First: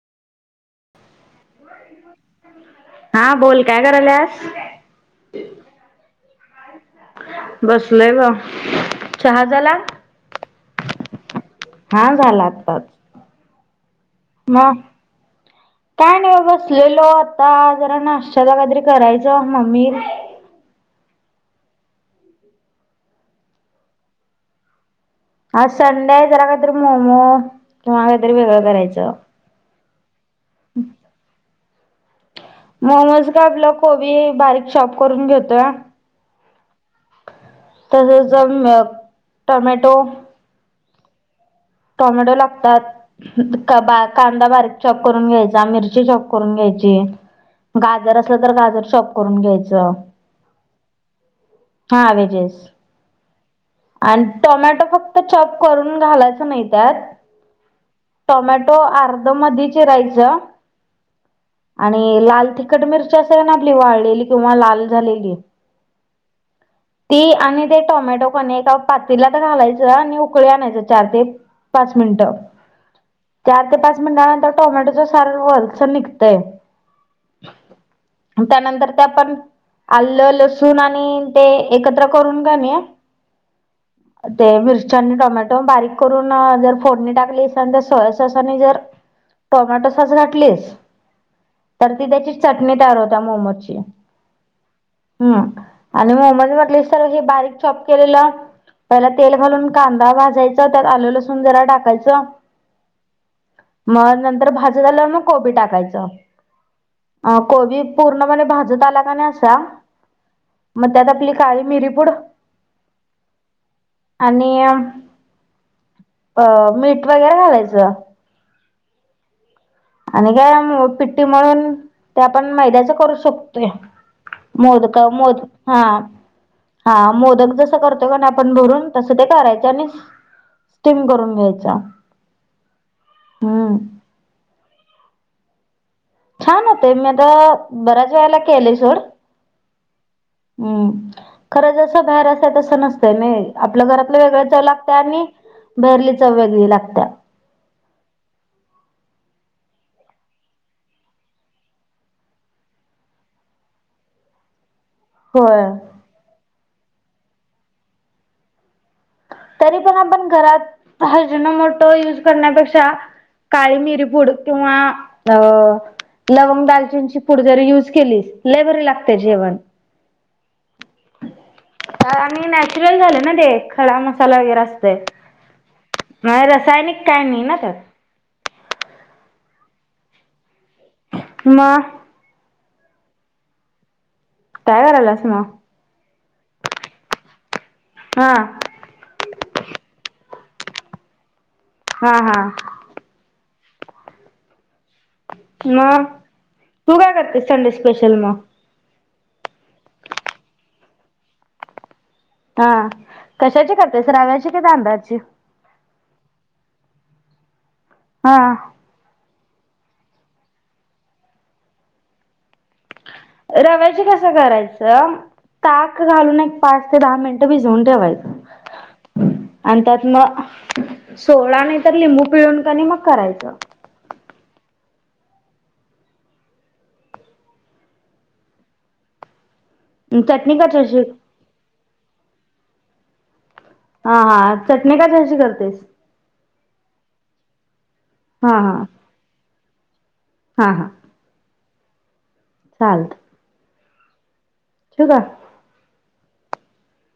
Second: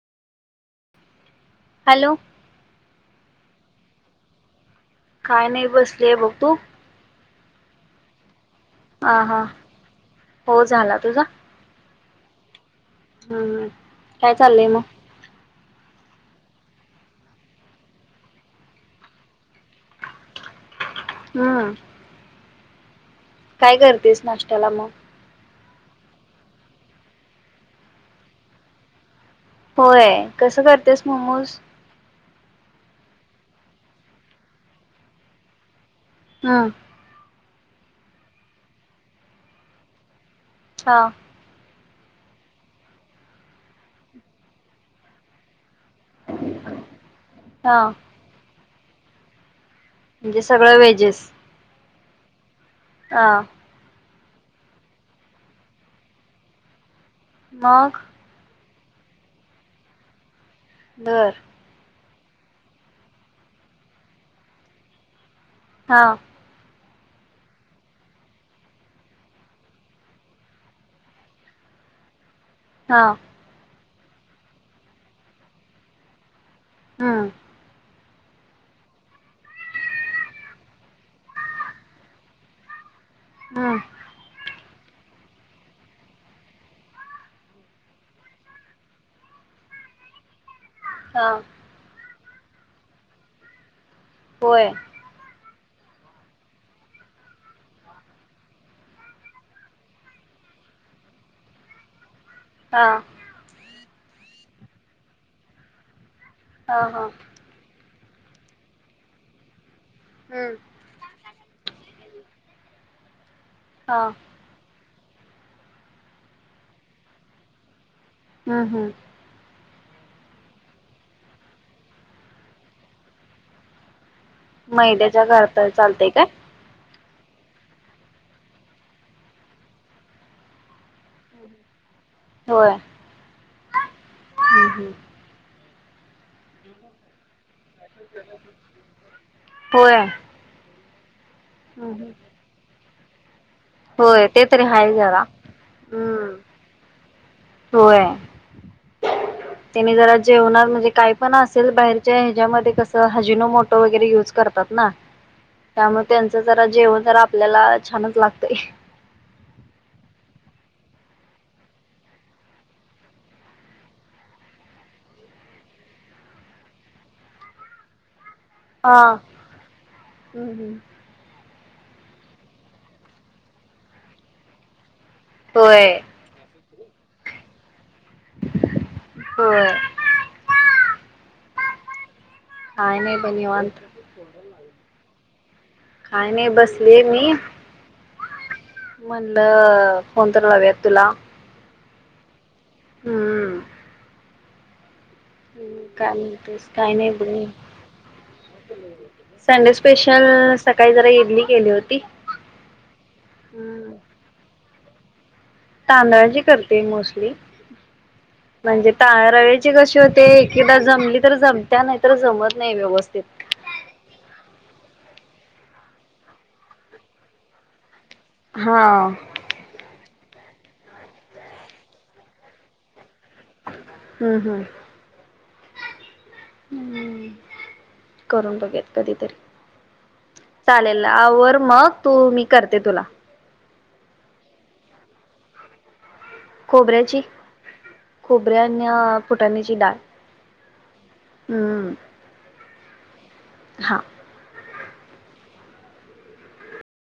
Hello [unintelligible] हा बोल, काय कराल्यास? काय नाही बसलीय बघ बसलंय बा. अ हा, हो, झाला तुझा? हा झाला आत्ताच. हम्म काय चाललंय मग. काय नाही बसलेलो आता जरा नाश्तला काहीतरी करायचं, मग मी हम्म. काय करतेस नाश्त्याला मग? हा संडे आहे जरा काहीतरी मोमो किंवा काहीतरी वेगळं करायचं. होय. कसं करतेस मोमोज? मोमोज काय आपल कोबी बारीक चॉप करून घेतोय. हम्म. तसच जम अ टमॅटो. हा. टोमॅटो लागतात, कांदा बारीक चॉप करून घ्यायचा मिरची. मिरची चॉप करून घ्यायची, हा गाजर असले तर गाजर. चॉप करून घ्यायच. म्हणजे सगळं व्हेजेस. हा व्हेजेस. हा. आणि टोमॅटो फक्त चॉप करून घालायचं नाही. त्यात. मग. तो अर्ध मधी चिरायचा. बर. आणि लाल तिखट मिरची असेल ना आपली वाळलेली किंवा लाल झालेली. हा. ती आणि ते टोमॅटो पण एका पातळीला तर घालायचं आणि उकळी आणायचं चार ते. पाच मिनिटं. हा. चार ते पाच मिनटनंतर टोमॅटोचं साल वरच निघतंय. हम्म. त्यानंतर ते आपण आलं, लसूण आणि ते एकत्र करून घालणे. हम्म ते मिरची. टोमॅटो बारीक करून. जर फोडणी टाकलीस आणि सोया सॉस आणि जर टोमॅटो सॉस घातलीस. हा तर ती त्याची. चटणी तयार होता मोमोची. होय. आणि मोमज म्हटली सर बारीक चॉप केलेलं, पहिला तेल घालून कांदा भाजायचा त्यात आले लसूण. सुंदरा टाकायचं. हा. मग नंतर भाजी झाल्यावर मग कोबी टाकायचं. हा गोबी. पूर्णपणे भाजत आला का नाही असा. हम्म मग त्यात आपली काळी मिरीपुड. हा आणि. अ मीठ वगैरे घालायचं. हं हं. आणि काय पिट्टी मळून ते आपण मैद्याच करू शकतोय मोदका मैद्याच्या मोद करता हा चालतय काय हा मोदक जस करतोय का नाही आपण भरून तसं ते करायच आणि स्टीम करून घ्यायचा. होय ह्म्म. हम्म हम्म छान होते मेद बऱ्याच वेळेला केलंय सोड, होय हम्म [inaudible] खरं हम्म जसं हम्म बाहेर असाय तसं नसत. त्यामे. आपलं घरातलं होय ते वेगळ चव तरी लागत हाय जरा. आणि भहेरली हम्म. चव वेगळी लागत्या. होय. तिने जरा जेवणार म्हणजे काय पण असेल बाहेरच्या ह्याच्यामध्ये कसं हजिनो मोटो वगैरे युज करतात ना. होय त्यामुळे त्यांच ज त जेवण तर आपल्याला छानच लागतय तरी पण आपण घरात हजिनो मोटो यूज करण्यापेक्षा काळी मिरीपूड किंवा अ लवंग, दालचिनची पूड जरी यूज केली लय भारी हा लागते जेवण हम्म हम्म. आणि नॅचरल झाले ना, देख खडा मसाला वगैरे असतय होय नाही रसायनिक काय नाही ना त्यात होय म काय नाही ब निवांत. काय करायला असं ना? काय नाही बसले मी. हा म्हणलं फोन तर लावेन तुला हा हा हम्म म काय म्हणतेस तू नाही काय करते? बघ. संडे स्पेशल म संडे स्पेशल, सकाळी जरा इडली केली होती. हा कशाची हम्म करतेस? रव्याची की तांदळाची? तांदळाची करते, मोस्टली. हा म्हणजे ता- रव्याची - ती कशी होते, एकदा जमली तर जमत्या, नाही तर जमत नाही व्यवस्थित. रव्याच कसं करायचं? ताक घालून एक पाच ते दहा मिनिटं भिजवून ठेवाय हा. आणि त्यात म सोडा, नाही तर लिंबू, पिळून का नाय मग- करायचं. हम्म हम्म हम्म, करून बघुयात कधीतरी. चटणी कशाची चालेल, आवर मग, तू मी करते तुला. हा, हा, चटणी का? कशी करतेस? खोबऱ्याची. खोबरे हा हा अन फुटाण्याची डाळ. हा हा हम्म. चाल. हा. ठेवू का?